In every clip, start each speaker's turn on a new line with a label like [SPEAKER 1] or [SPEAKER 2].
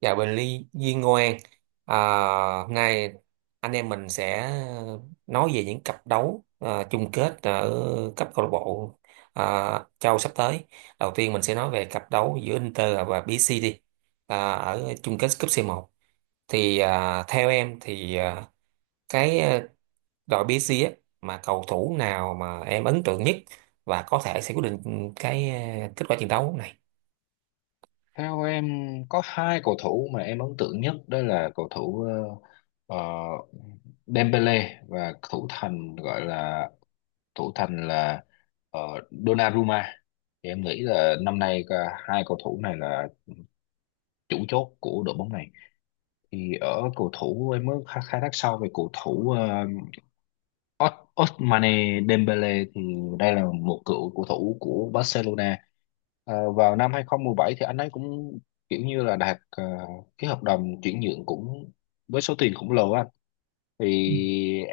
[SPEAKER 1] Chào Bình Ly Duyên Ngoan, à, hôm nay anh em mình sẽ nói về những cặp đấu, à, chung kết ở cấp câu lạc bộ, à, châu sắp tới. Đầu tiên mình sẽ nói về cặp đấu giữa Inter và BC đi, à, ở chung kết cúp C1. Thì à, theo em thì à, cái à, đội BC á, mà cầu thủ nào mà em ấn tượng nhất và có thể sẽ quyết định cái à, kết quả trận đấu này?
[SPEAKER 2] Theo em có hai cầu thủ mà em ấn tượng nhất, đó là cầu thủ ờ, ờ, Dembele và thủ thành gọi là thủ thành là ờ, Donnarumma. Thì em nghĩ là năm nay cả hai cầu thủ này là chủ chốt của đội bóng này. Thì ở cầu thủ, em mới khai khai thác sau về cầu thủ Ousmane Dembele, thì đây là một cựu cầu thủ của Barcelona. Vào năm 2017, thì anh ấy cũng kiểu như là đạt cái hợp đồng chuyển nhượng cũng với số tiền khổng lồ á. Thì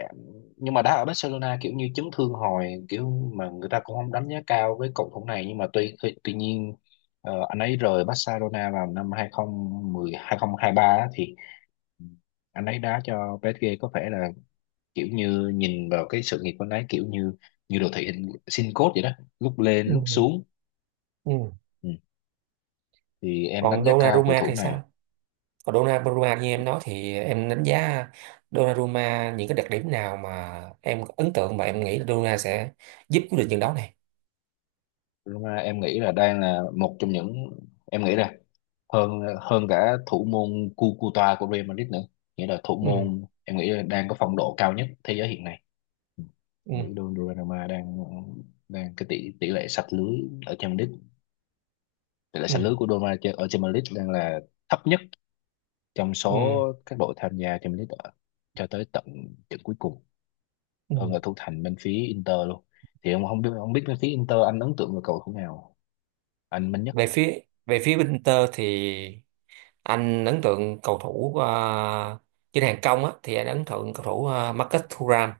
[SPEAKER 2] nhưng mà đá ở Barcelona kiểu như chấn thương hồi, kiểu mà người ta cũng không đánh giá cao với cầu thủ này, nhưng mà tuy tuy, tuy nhiên anh ấy rời Barcelona vào năm 2010 2023 á, thì anh ấy đá cho PSG. Có vẻ là kiểu như nhìn vào cái sự nghiệp của anh ấy, kiểu như như đồ thị hình sin code vậy đó, lúc lên
[SPEAKER 1] Ừ.
[SPEAKER 2] lúc xuống.
[SPEAKER 1] Ừ.
[SPEAKER 2] Ừ. Thì em đánh
[SPEAKER 1] Còn
[SPEAKER 2] giá cao cầu
[SPEAKER 1] Donnarumma
[SPEAKER 2] thủ
[SPEAKER 1] thì
[SPEAKER 2] này.
[SPEAKER 1] sao? Còn Donnarumma, như em nói thì em đánh giá Donnarumma, những cái đặc điểm nào mà em ấn tượng mà em nghĩ là Donnarumma sẽ giúp quyết định trận đấu này?
[SPEAKER 2] Lúc mà em nghĩ là đang là một trong những, em nghĩ là hơn hơn cả thủ môn Cucuta của Real Madrid nữa, nghĩa là thủ
[SPEAKER 1] Ừ,
[SPEAKER 2] môn em nghĩ là đang có phong độ cao nhất thế giới hiện nay. Ừ.
[SPEAKER 1] ừ,
[SPEAKER 2] Em nghĩ Donnarumma đang đang cái tỷ tỷ lệ sạch lưới ở Champions League, tỷ lệ
[SPEAKER 1] ừ,
[SPEAKER 2] sạch lưới của Donnarumma ở Champions League đang là thấp nhất trong số
[SPEAKER 1] ừ,
[SPEAKER 2] các đội tham gia trong lít cho tới tận trận cuối cùng, hơn
[SPEAKER 1] ừ.
[SPEAKER 2] là thủ thành bên phía Inter luôn. Thì ông không biết, bên phía Inter anh ấn tượng về cầu thủ nào, anh mạnh nhất?
[SPEAKER 1] Về phía về phía bên Inter thì anh ấn tượng cầu thủ trên hàng công á, thì anh ấn tượng cầu thủ Marcus Thuram.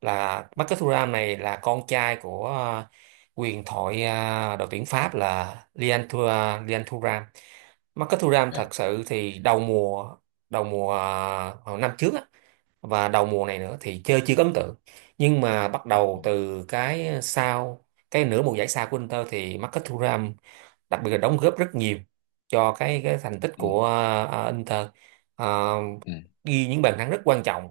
[SPEAKER 1] Là Marcus Thuram này là con trai của quyền thoại, đội tuyển Pháp là Lian Thuram. Marcus Thuram
[SPEAKER 2] Dạ.
[SPEAKER 1] thật sự thì đầu mùa hồi năm trước á, và đầu mùa này nữa thì chơi chưa có ấn tượng, nhưng mà bắt
[SPEAKER 2] Ừ.
[SPEAKER 1] đầu từ cái nửa mùa giải sau của Inter thì Marcus Thuram đặc biệt là đóng góp rất nhiều cho cái thành tích
[SPEAKER 2] Ừ.
[SPEAKER 1] của Inter. Ờ, Ghi những bàn thắng rất quan trọng,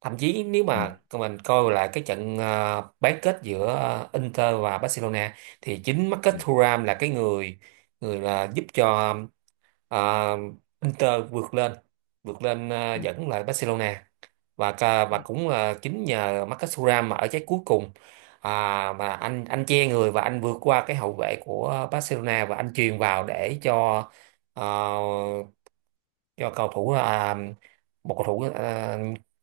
[SPEAKER 1] thậm chí nếu
[SPEAKER 2] Ừ. Ừ.
[SPEAKER 1] mà mình coi lại cái trận bán kết giữa Inter và Barcelona, thì chính Marcus
[SPEAKER 2] Ừ.
[SPEAKER 1] Thuram là cái người người là giúp cho ờ, Inter vượt lên
[SPEAKER 2] Ừ.
[SPEAKER 1] dẫn lại Barcelona, và và cũng là chính nhờ Marcus Thuram mà ở trái cuối cùng, à, mà anh che người và anh vượt qua cái hậu vệ của Barcelona và anh chuyền vào để cho, ờ, do cầu thủ à, một cầu thủ, à,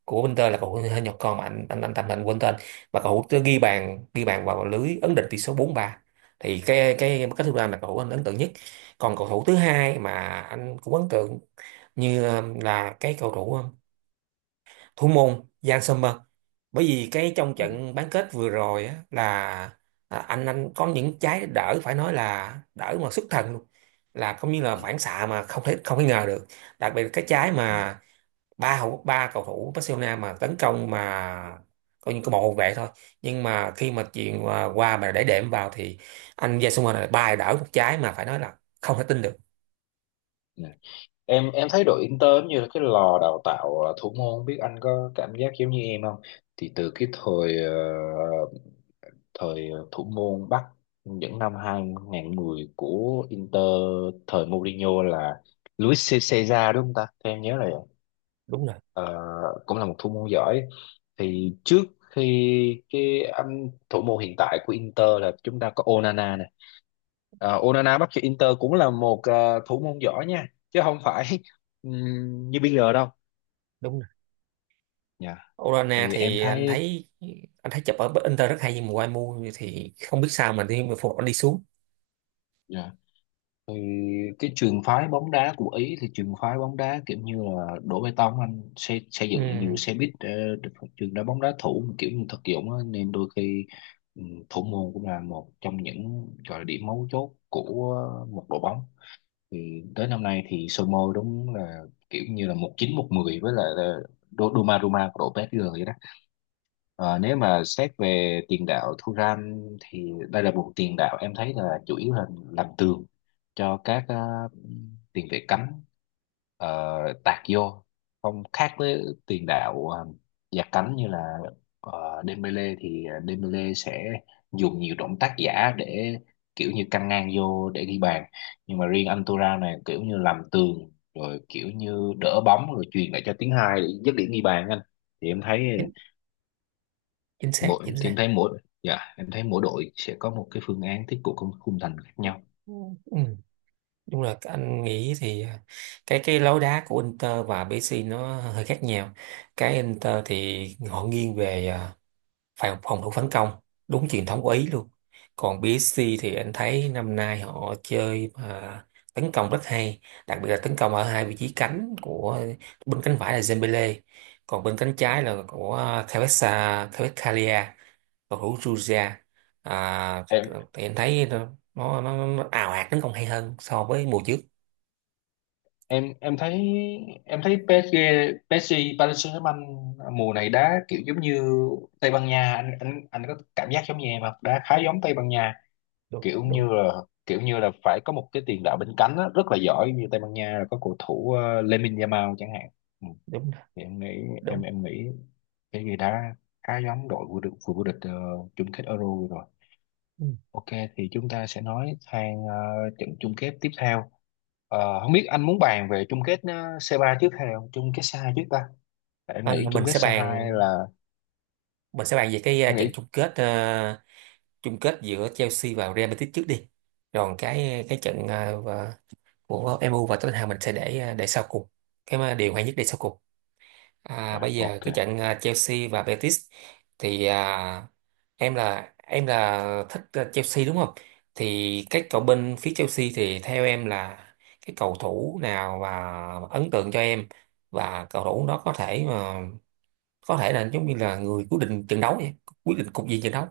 [SPEAKER 1] của Inter là cầu thủ người Nhật con mà anh tạm, anh quên tên, mà cầu thủ tới ghi bàn vào lưới ấn định tỷ số 4-3. Thì cái thứ ba là cầu thủ anh ấn tượng nhất. Còn cầu thủ thứ hai mà anh cũng ấn tượng như à, là cái cầu thủ à, thủ môn Jan Sommer, bởi vì cái trong
[SPEAKER 2] Ừ.
[SPEAKER 1] trận bán kết vừa rồi á, là à, anh có những trái đỡ phải nói là đỡ mà xuất thần luôn, là cũng như là
[SPEAKER 2] Ừ.
[SPEAKER 1] phản xạ mà không thể ngờ được. Đặc biệt là cái trái
[SPEAKER 2] Ừ.
[SPEAKER 1] mà ba cầu thủ Barcelona mà tấn công mà coi như có bộ hậu vệ thôi, nhưng mà khi mà chuyện qua qua mà để đệm vào thì anh Jan Sommer này ba đỡ một trái mà phải nói là không thể tin được.
[SPEAKER 2] Ừ. Em thấy đội Inter giống như là cái lò đào tạo thủ môn, không biết anh có cảm giác giống như em không? Thì từ cái thời thời thủ môn Bắc những năm 2010 của Inter, thời Mourinho là Luis Cesar đúng không ta? Theo em nhớ là vậy.
[SPEAKER 1] Đúng rồi.
[SPEAKER 2] Ờ, Cũng là một thủ môn giỏi. Thì trước khi cái anh thủ môn hiện tại của Inter là chúng ta có Onana này. Onana bắt cho Inter cũng là một thủ môn giỏi nha, chứ không phải như bây giờ đâu.
[SPEAKER 1] Đúng.
[SPEAKER 2] Dạ.
[SPEAKER 1] Orana
[SPEAKER 2] Thì em
[SPEAKER 1] thì anh
[SPEAKER 2] thấy,
[SPEAKER 1] thấy anh thấy chụp ở Inter rất hay nhưng mà qua mua thì không biết sao mà đi mà phục anh đi xuống.
[SPEAKER 2] dạ, thì cái trường phái bóng đá của Ý, thì trường phái bóng đá kiểu như là đổ bê tông, anh xây dựng nhiều
[SPEAKER 1] Ừ,
[SPEAKER 2] xe buýt, trường đá bóng đá thủ, mà kiểu như thực dụng á, nên đôi khi ừ, thủ môn cũng là một trong những gọi là điểm mấu chốt của một đội bóng. Thì tới năm nay thì Somo đúng là kiểu như là một chín một mười với lại là Doma của đội PSG vậy đó. Ờ, Nếu mà xét về tiền đạo Thuram, thì đây là một tiền đạo em thấy là chủ yếu là làm tường cho các tiền vệ cánh ờ, tạt vô, không khác với tiền đạo dạt cánh như là Dembele. Thì Dembele sẽ dùng nhiều động tác giả để kiểu như căng ngang vô để ghi bàn, nhưng mà riêng anh Tura này kiểu như làm tường, rồi kiểu như đỡ bóng rồi truyền lại cho tiếng hai để dứt điểm ghi bàn anh. Thì em thấy
[SPEAKER 1] chính, chính xác,
[SPEAKER 2] mỗi,
[SPEAKER 1] chính xác.
[SPEAKER 2] em thấy mỗi đội sẽ có một cái phương án tiếp cận khung khung thành khác nhau.
[SPEAKER 1] Ừ, đúng là anh nghĩ thì à, cái lối đá của Inter và PSG nó hơi khác nhau. Cái Inter thì họ nghiêng về à, phòng phòng thủ phản công, đúng truyền thống của Ý luôn. Còn PSG thì anh thấy năm nay họ chơi mà tấn công rất hay, đặc biệt là tấn công ở hai vị trí cánh của, bên cánh phải là Dembele, còn bên cánh trái là của Kvaratskhelia Kvaratskhelia, cầu thủ Georgia. À,
[SPEAKER 2] em
[SPEAKER 1] thì anh thấy nó ào ạt tấn công hay hơn so với mùa trước.
[SPEAKER 2] em em thấy em thấy PSG PSG Paris Saint-Germain mùa này đá kiểu giống như Tây Ban Nha, anh có cảm giác giống như em không, đá khá giống Tây Ban Nha.
[SPEAKER 1] Đúng,
[SPEAKER 2] Kiểu
[SPEAKER 1] đúng,
[SPEAKER 2] như là, phải có một cái tiền đạo bên cánh á, rất là giỏi như Tây Ban Nha là có cầu thủ Lamine Yamal chẳng hạn. Ừ.
[SPEAKER 1] đúng,
[SPEAKER 2] thì
[SPEAKER 1] đúng.
[SPEAKER 2] em nghĩ cái gì đã khá giống đội vô địch vừa vô địch chung kết Euro vừa rồi.
[SPEAKER 1] Ừ.
[SPEAKER 2] Ok, thì chúng ta sẽ nói sang trận chung kết tiếp theo. Không biết anh muốn bàn về chung kết C3 trước hay là chung kết C2 trước ta? Tại em
[SPEAKER 1] À,
[SPEAKER 2] nghĩ chung
[SPEAKER 1] mình
[SPEAKER 2] kết
[SPEAKER 1] sẽ bàn
[SPEAKER 2] C2 là
[SPEAKER 1] mình sẽ bàn về cái
[SPEAKER 2] em
[SPEAKER 1] trận
[SPEAKER 2] nghĩ
[SPEAKER 1] chung kết, giữa Chelsea và Real Betis trước đi. Rồi cái trận à, của MU và Tottenham mình sẽ để à, sau cùng, cái mà điều hay nhất để sau cùng. À,
[SPEAKER 2] dạ,
[SPEAKER 1] bây giờ
[SPEAKER 2] ok.
[SPEAKER 1] cái trận, à, Chelsea và Betis, thì à, em là thích à, Chelsea đúng không? Thì cái cầu bên phía Chelsea thì theo em là cái cầu thủ nào mà ấn tượng cho em, và cầu thủ đó có thể là giống như là người quyết định trận đấu vậy, quyết định cục diện trận đấu.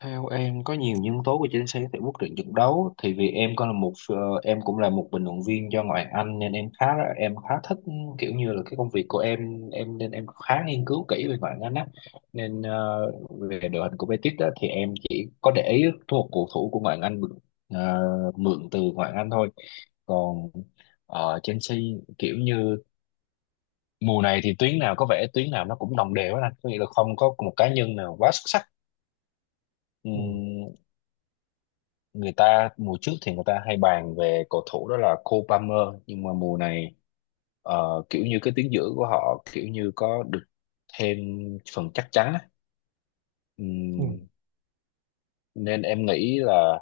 [SPEAKER 2] Theo em có nhiều nhân tố của chính xác tại quyết định trận đấu, thì vì em còn là một em cũng là một bình luận viên cho ngoại Anh, nên em khá thích. Kiểu như là cái công việc của em nên em khá nghiên cứu kỹ về ngoại Anh á, nên về đội hình của Betis đó thì em chỉ có để ý một cầu thủ của ngoại Anh mượn, ờ, mượn từ ngoại Anh thôi. Còn Chelsea kiểu như mùa này, thì tuyến nào, nó cũng đồng đều hết anh, có nghĩa là không có một cá nhân nào quá xuất sắc.
[SPEAKER 1] Ừ.
[SPEAKER 2] Ừm, Người ta mùa trước thì người ta hay bàn về cầu thủ đó là Cole Palmer, nhưng mà mùa này kiểu như cái tuyến giữa của họ kiểu như có được thêm phần chắc chắn á.
[SPEAKER 1] Ừ.
[SPEAKER 2] Ừm, Nên em nghĩ là,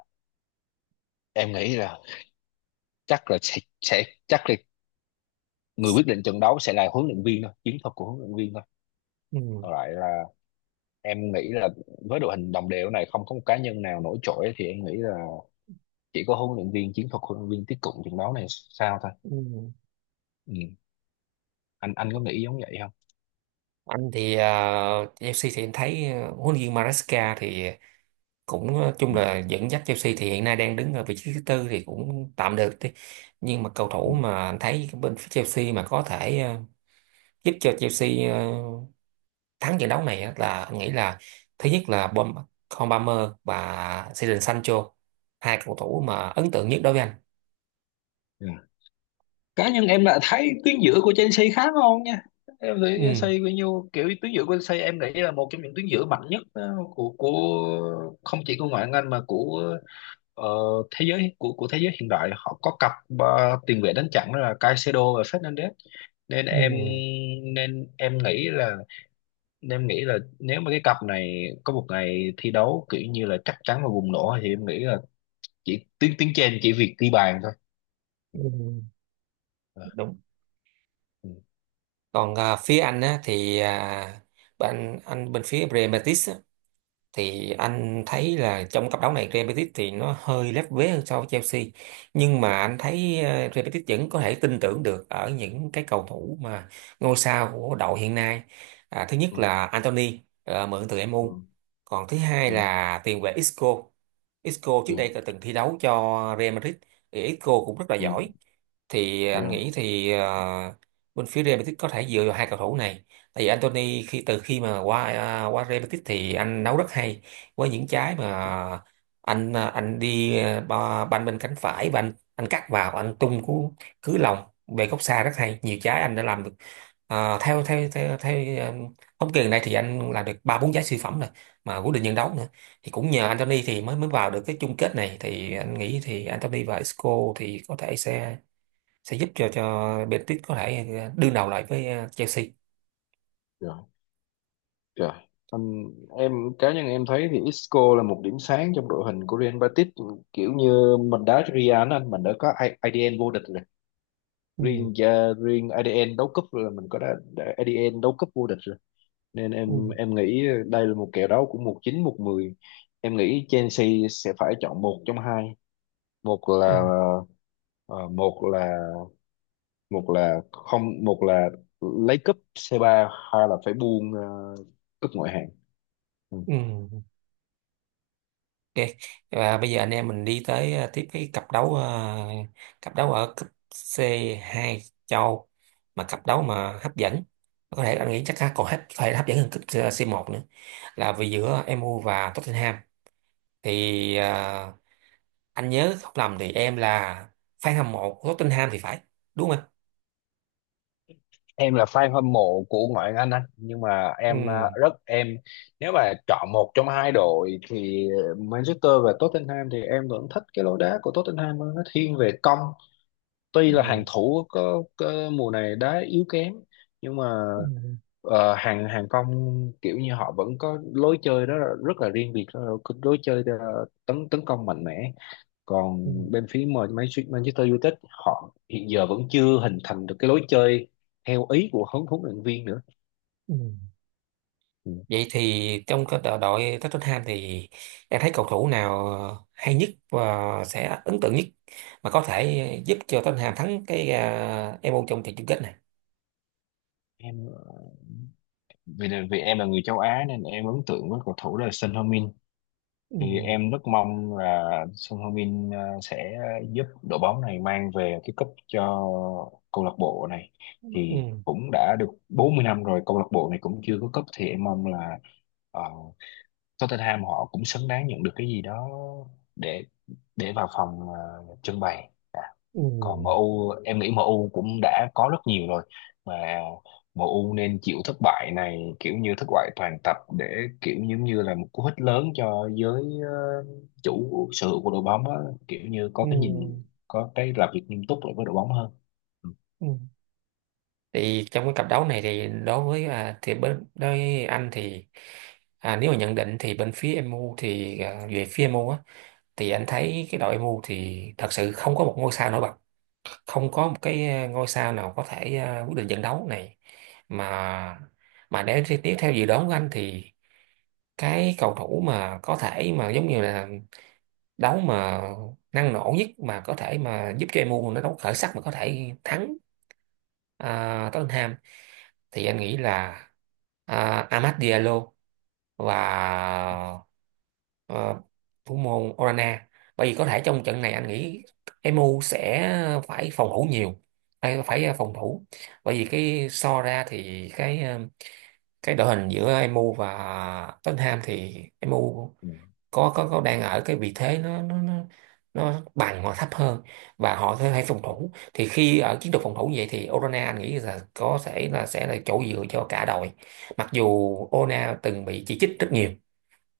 [SPEAKER 2] em nghĩ là chắc là người quyết định trận đấu sẽ là huấn luyện viên thôi, chiến thuật của huấn luyện viên thôi.
[SPEAKER 1] Ừ.
[SPEAKER 2] Còn lại là em nghĩ là, với đội hình đồng đều này không có một cá nhân nào nổi trội, thì em nghĩ là chỉ có huấn luyện viên, chiến thuật huấn luyện viên tiếp cận trận đấu này sao thôi.
[SPEAKER 1] Ừ.
[SPEAKER 2] Ừm, anh có nghĩ giống vậy không?
[SPEAKER 1] Anh thì Chelsea thì em thấy huấn luyện viên Maresca thì cũng, chung là dẫn dắt Chelsea thì hiện nay đang đứng ở vị trí thứ tư thì cũng tạm được đi. Nhưng mà cầu thủ
[SPEAKER 2] Ừm,
[SPEAKER 1] mà anh thấy bên phía Chelsea mà có thể giúp cho Chelsea thắng trận đấu này á là anh nghĩ là thứ nhất là Con Palmer và Jadon Sancho, hai cầu thủ mà ấn tượng nhất đối với anh.
[SPEAKER 2] Dạ. Cá nhân em là thấy tuyến giữa của Chelsea khá ngon nha. Em thấy Chelsea
[SPEAKER 1] Ừ,
[SPEAKER 2] bao nhiêu kiểu, tuyến giữa của Chelsea em nghĩ là một trong những tuyến giữa mạnh nhất của không chỉ của ngoại hạng Anh mà của ờ, thế giới, của thế giới hiện đại. Họ có cặp tiền vệ đánh chặn, đó là Caicedo và Fernandes. Nên
[SPEAKER 1] ừ,
[SPEAKER 2] em nên em nghĩ là, nếu mà cái cặp này có một ngày thi đấu kiểu như là chắc chắn và bùng nổ, thì em nghĩ là chỉ tiếng tiếng trên chỉ việc ghi bàn thôi. Ừ.
[SPEAKER 1] ừ, đúng.
[SPEAKER 2] Ừ.
[SPEAKER 1] Còn phía anh á thì bên phía Real Betis, thì anh thấy là trong cặp đấu này Real Betis thì nó hơi lép vế hơn so với Chelsea, nhưng mà anh thấy Real Betis vẫn có thể tin tưởng được ở những cái cầu thủ mà ngôi sao của đội hiện nay. À, thứ nhất
[SPEAKER 2] Ừ.
[SPEAKER 1] là Anthony, mượn từ MU. Còn thứ hai
[SPEAKER 2] Ừ.
[SPEAKER 1] là tiền vệ Isco Isco trước đây
[SPEAKER 2] Dạ,
[SPEAKER 1] đã từng thi đấu cho Real Madrid, thì Isco cũng rất là
[SPEAKER 2] ừ,
[SPEAKER 1] giỏi. Thì
[SPEAKER 2] dạ,
[SPEAKER 1] anh nghĩ thì bên phía Real Betis có thể dựa vào hai cầu thủ này. Tại vì Anthony khi từ khi mà qua Real Betis thì anh nấu rất hay, với những trái mà anh đi à, banh bên cánh phải và anh cắt vào anh tung cú cứ lòng về góc xa rất hay, nhiều trái anh đã làm được. À, theo theo theo theo à, thống kê gần đây thì anh làm được 3 4 trái siêu phẩm rồi, mà quyết định nhân đấu nữa, thì cũng nhờ Anthony thì mới mới vào được cái chung kết này. Thì anh nghĩ thì Anthony và Isco thì có thể sẽ giúp cho Betis có thể à, đương đầu lại với Chelsea.
[SPEAKER 2] dạ, trời. Anh, em cá nhân em thấy thì Isco là một điểm sáng trong đội hình của Real Betis. Kiểu như mình đá Real anh, mình đã có IDN vô địch rồi.
[SPEAKER 1] Ừ,
[SPEAKER 2] Riêng riêng IDN đấu cúp là mình có đã IDN đấu cúp vô địch rồi, nên em
[SPEAKER 1] ừ,
[SPEAKER 2] em nghĩ đây là một kèo đấu của một chín một mười. Em nghĩ Chelsea sẽ phải chọn một trong hai. Một
[SPEAKER 1] ừ.
[SPEAKER 2] là, ờ, một là không một là lấy cúp C3, hay là phải buông cúp ngoại hạng. Ừ.
[SPEAKER 1] Ừ. Ok, và bây giờ anh em mình đi tới, tiếp cái cặp đấu, cặp đấu ở cấp C2 châu, mà cặp đấu mà hấp dẫn, có thể anh nghĩ chắc còn phải hấp dẫn hơn cấp C1 nữa, là vì giữa MU và Tottenham. Thì anh nhớ không lầm thì em là fan hâm mộ của Tottenham thì phải, đúng không anh?
[SPEAKER 2] Em là fan hâm mộ của ngoại hạng Anh, nhưng mà
[SPEAKER 1] Ừ.
[SPEAKER 2] em à, rất em nếu mà chọn một trong hai đội thì Manchester và Tottenham, thì em vẫn thích cái lối đá của Tottenham hơn, nó thiên về công. Tuy là
[SPEAKER 1] Ừ,
[SPEAKER 2] hàng thủ có mùa này đá yếu kém, nhưng mà
[SPEAKER 1] ừ,
[SPEAKER 2] hàng hàng công kiểu như họ vẫn có lối chơi đó, là rất là riêng biệt, đó là lối chơi tấn tấn công mạnh mẽ. Còn
[SPEAKER 1] ừ,
[SPEAKER 2] bên phía mà Manchester United họ hiện giờ vẫn chưa hình thành được cái lối chơi theo ý của huấn huấn luyện viên nữa.
[SPEAKER 1] ừ.
[SPEAKER 2] Ừ.
[SPEAKER 1] Vậy thì trong cái đội đội Tottenham thì em thấy cầu thủ nào hay nhất và sẽ ấn tượng nhất mà có thể giúp cho Tottenham thắng cái MU trong trận chung kết này?
[SPEAKER 2] Em vì em là người châu Á nên em ấn tượng với cầu thủ là Son Heung-min.
[SPEAKER 1] Ừ,
[SPEAKER 2] Thì em rất mong là Son Heung-min à, sẽ giúp đội bóng này mang về cái cúp cho câu lạc bộ này, thì
[SPEAKER 1] ừ,
[SPEAKER 2] cũng đã được 40 năm rồi câu lạc bộ này cũng chưa có cúp. Thì em mong là ờ, Tottenham họ cũng xứng đáng nhận được cái gì đó để vào phòng trưng bày à. Còn
[SPEAKER 1] ừ,
[SPEAKER 2] MU, em nghĩ MU cũng đã có rất nhiều rồi, mà MU nên chịu thất bại này, kiểu như thất bại toàn tập, để kiểu giống như là một cú hích lớn cho giới ờ, chủ sở hữu của đội bóng á, kiểu như có cái nhìn,
[SPEAKER 1] ừ,
[SPEAKER 2] có cái làm việc nghiêm túc lại với đội bóng hơn. Ừ,
[SPEAKER 1] ừ. Thì trong cái cặp đấu này thì đối với anh thì à, nếu mà nhận định thì bên phía MU thì à, về phía MU á thì anh thấy cái đội MU thì thật sự không có một ngôi sao nổi bật, không có một cái ngôi sao nào có thể quyết định trận đấu này. Mà mà để tiếp theo dự đoán của anh thì cái cầu thủ mà có thể mà giống như là đấu mà năng nổ nhất mà có thể mà giúp cho MU nó đấu khởi sắc mà có thể thắng Tottenham, thì anh nghĩ là Amad Diallo và, ờ, thủ môn Orana. Bởi vì có thể trong trận này anh nghĩ Emu sẽ phải phòng thủ nhiều, phải phòng thủ. Bởi vì cái so ra thì cái cái đội hình giữa Emu và Tottenham thì Emu
[SPEAKER 2] ừ,
[SPEAKER 1] có đang ở cái vị thế nó bằng hoặc thấp hơn, và họ sẽ phải phòng
[SPEAKER 2] ừ,
[SPEAKER 1] thủ. Thì khi ở chiến thuật phòng thủ như vậy thì Orana anh nghĩ là có thể là sẽ là chỗ dựa cho cả đội, mặc dù Orana từng bị chỉ trích rất nhiều,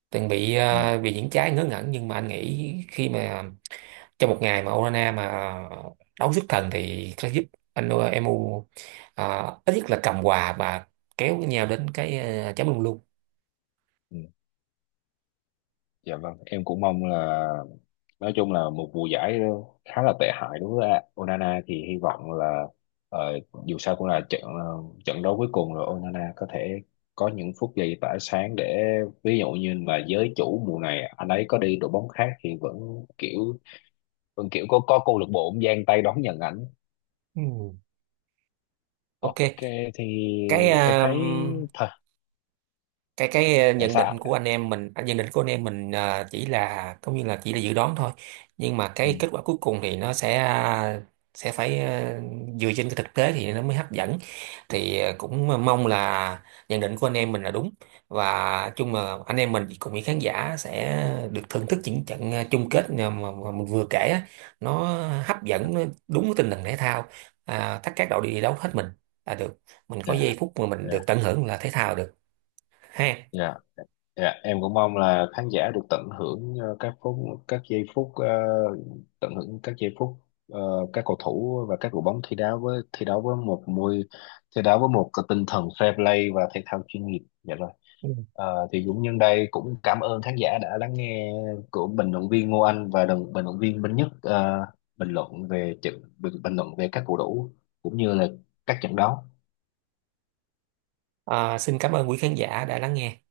[SPEAKER 1] từng bị
[SPEAKER 2] ừ.
[SPEAKER 1] vì những trái ngớ ngẩn, nhưng mà anh nghĩ khi mà trong một ngày mà Orana mà đấu xuất thần thì sẽ giúp anh, Emu ít nhất là cầm hòa và kéo nhau đến cái, chấm luôn luôn.
[SPEAKER 2] Ừ. Dạ vâng, em cũng mong là, nói chung là một mùa giải khá là tệ hại đối với Onana, thì hy vọng là ờ, dù sao cũng là trận đấu cuối cùng rồi, Onana có thể có những phút giây tỏa sáng, để ví dụ như là giới chủ mùa này anh ấy có đi đội bóng khác thì vẫn kiểu có câu lạc bộ cũng giang tay đón nhận ảnh.
[SPEAKER 1] Ừ, ok.
[SPEAKER 2] Ok, thì
[SPEAKER 1] cái
[SPEAKER 2] em
[SPEAKER 1] ờ,
[SPEAKER 2] thấy thôi
[SPEAKER 1] cái cái ờ,
[SPEAKER 2] để
[SPEAKER 1] nhận định
[SPEAKER 2] sao.
[SPEAKER 1] của anh em mình, à, nhận định của anh em mình ờ, chỉ là dự đoán thôi, nhưng mà
[SPEAKER 2] Ừ,
[SPEAKER 1] cái kết quả cuối cùng thì nó sẽ phải dựa trên cái thực tế thì nó mới hấp dẫn. Thì cũng mong là nhận định của anh em mình là đúng, và chung mà anh em mình cùng với khán giả sẽ được thưởng thức những trận chung kết mà, mình vừa kể á, nó hấp dẫn, nó đúng cái tinh thần thể thao, à, tất các đội đi đấu hết mình là được, mình có
[SPEAKER 2] dạ,
[SPEAKER 1] giây phút mà mình được
[SPEAKER 2] dạ.
[SPEAKER 1] tận hưởng là thể thao được, ha.
[SPEAKER 2] Dạ, dạ, em cũng mong là khán giả được tận hưởng các giây phút, ờ, tận hưởng các giây phút ờ, các cầu thủ và các đội bóng thi đấu với một cái tinh thần fair play và thể thao chuyên nghiệp. Dạ rồi.
[SPEAKER 1] Ừ.
[SPEAKER 2] Thì cũng nhân đây cũng cảm ơn khán giả đã lắng nghe của bình luận viên Ngô Anh và đồng bình luận viên Minh Nhất, bình luận về trận. Bình luận về các cầu thủ cũng như là các trận đấu.
[SPEAKER 1] À, xin cảm ơn quý khán giả đã lắng nghe.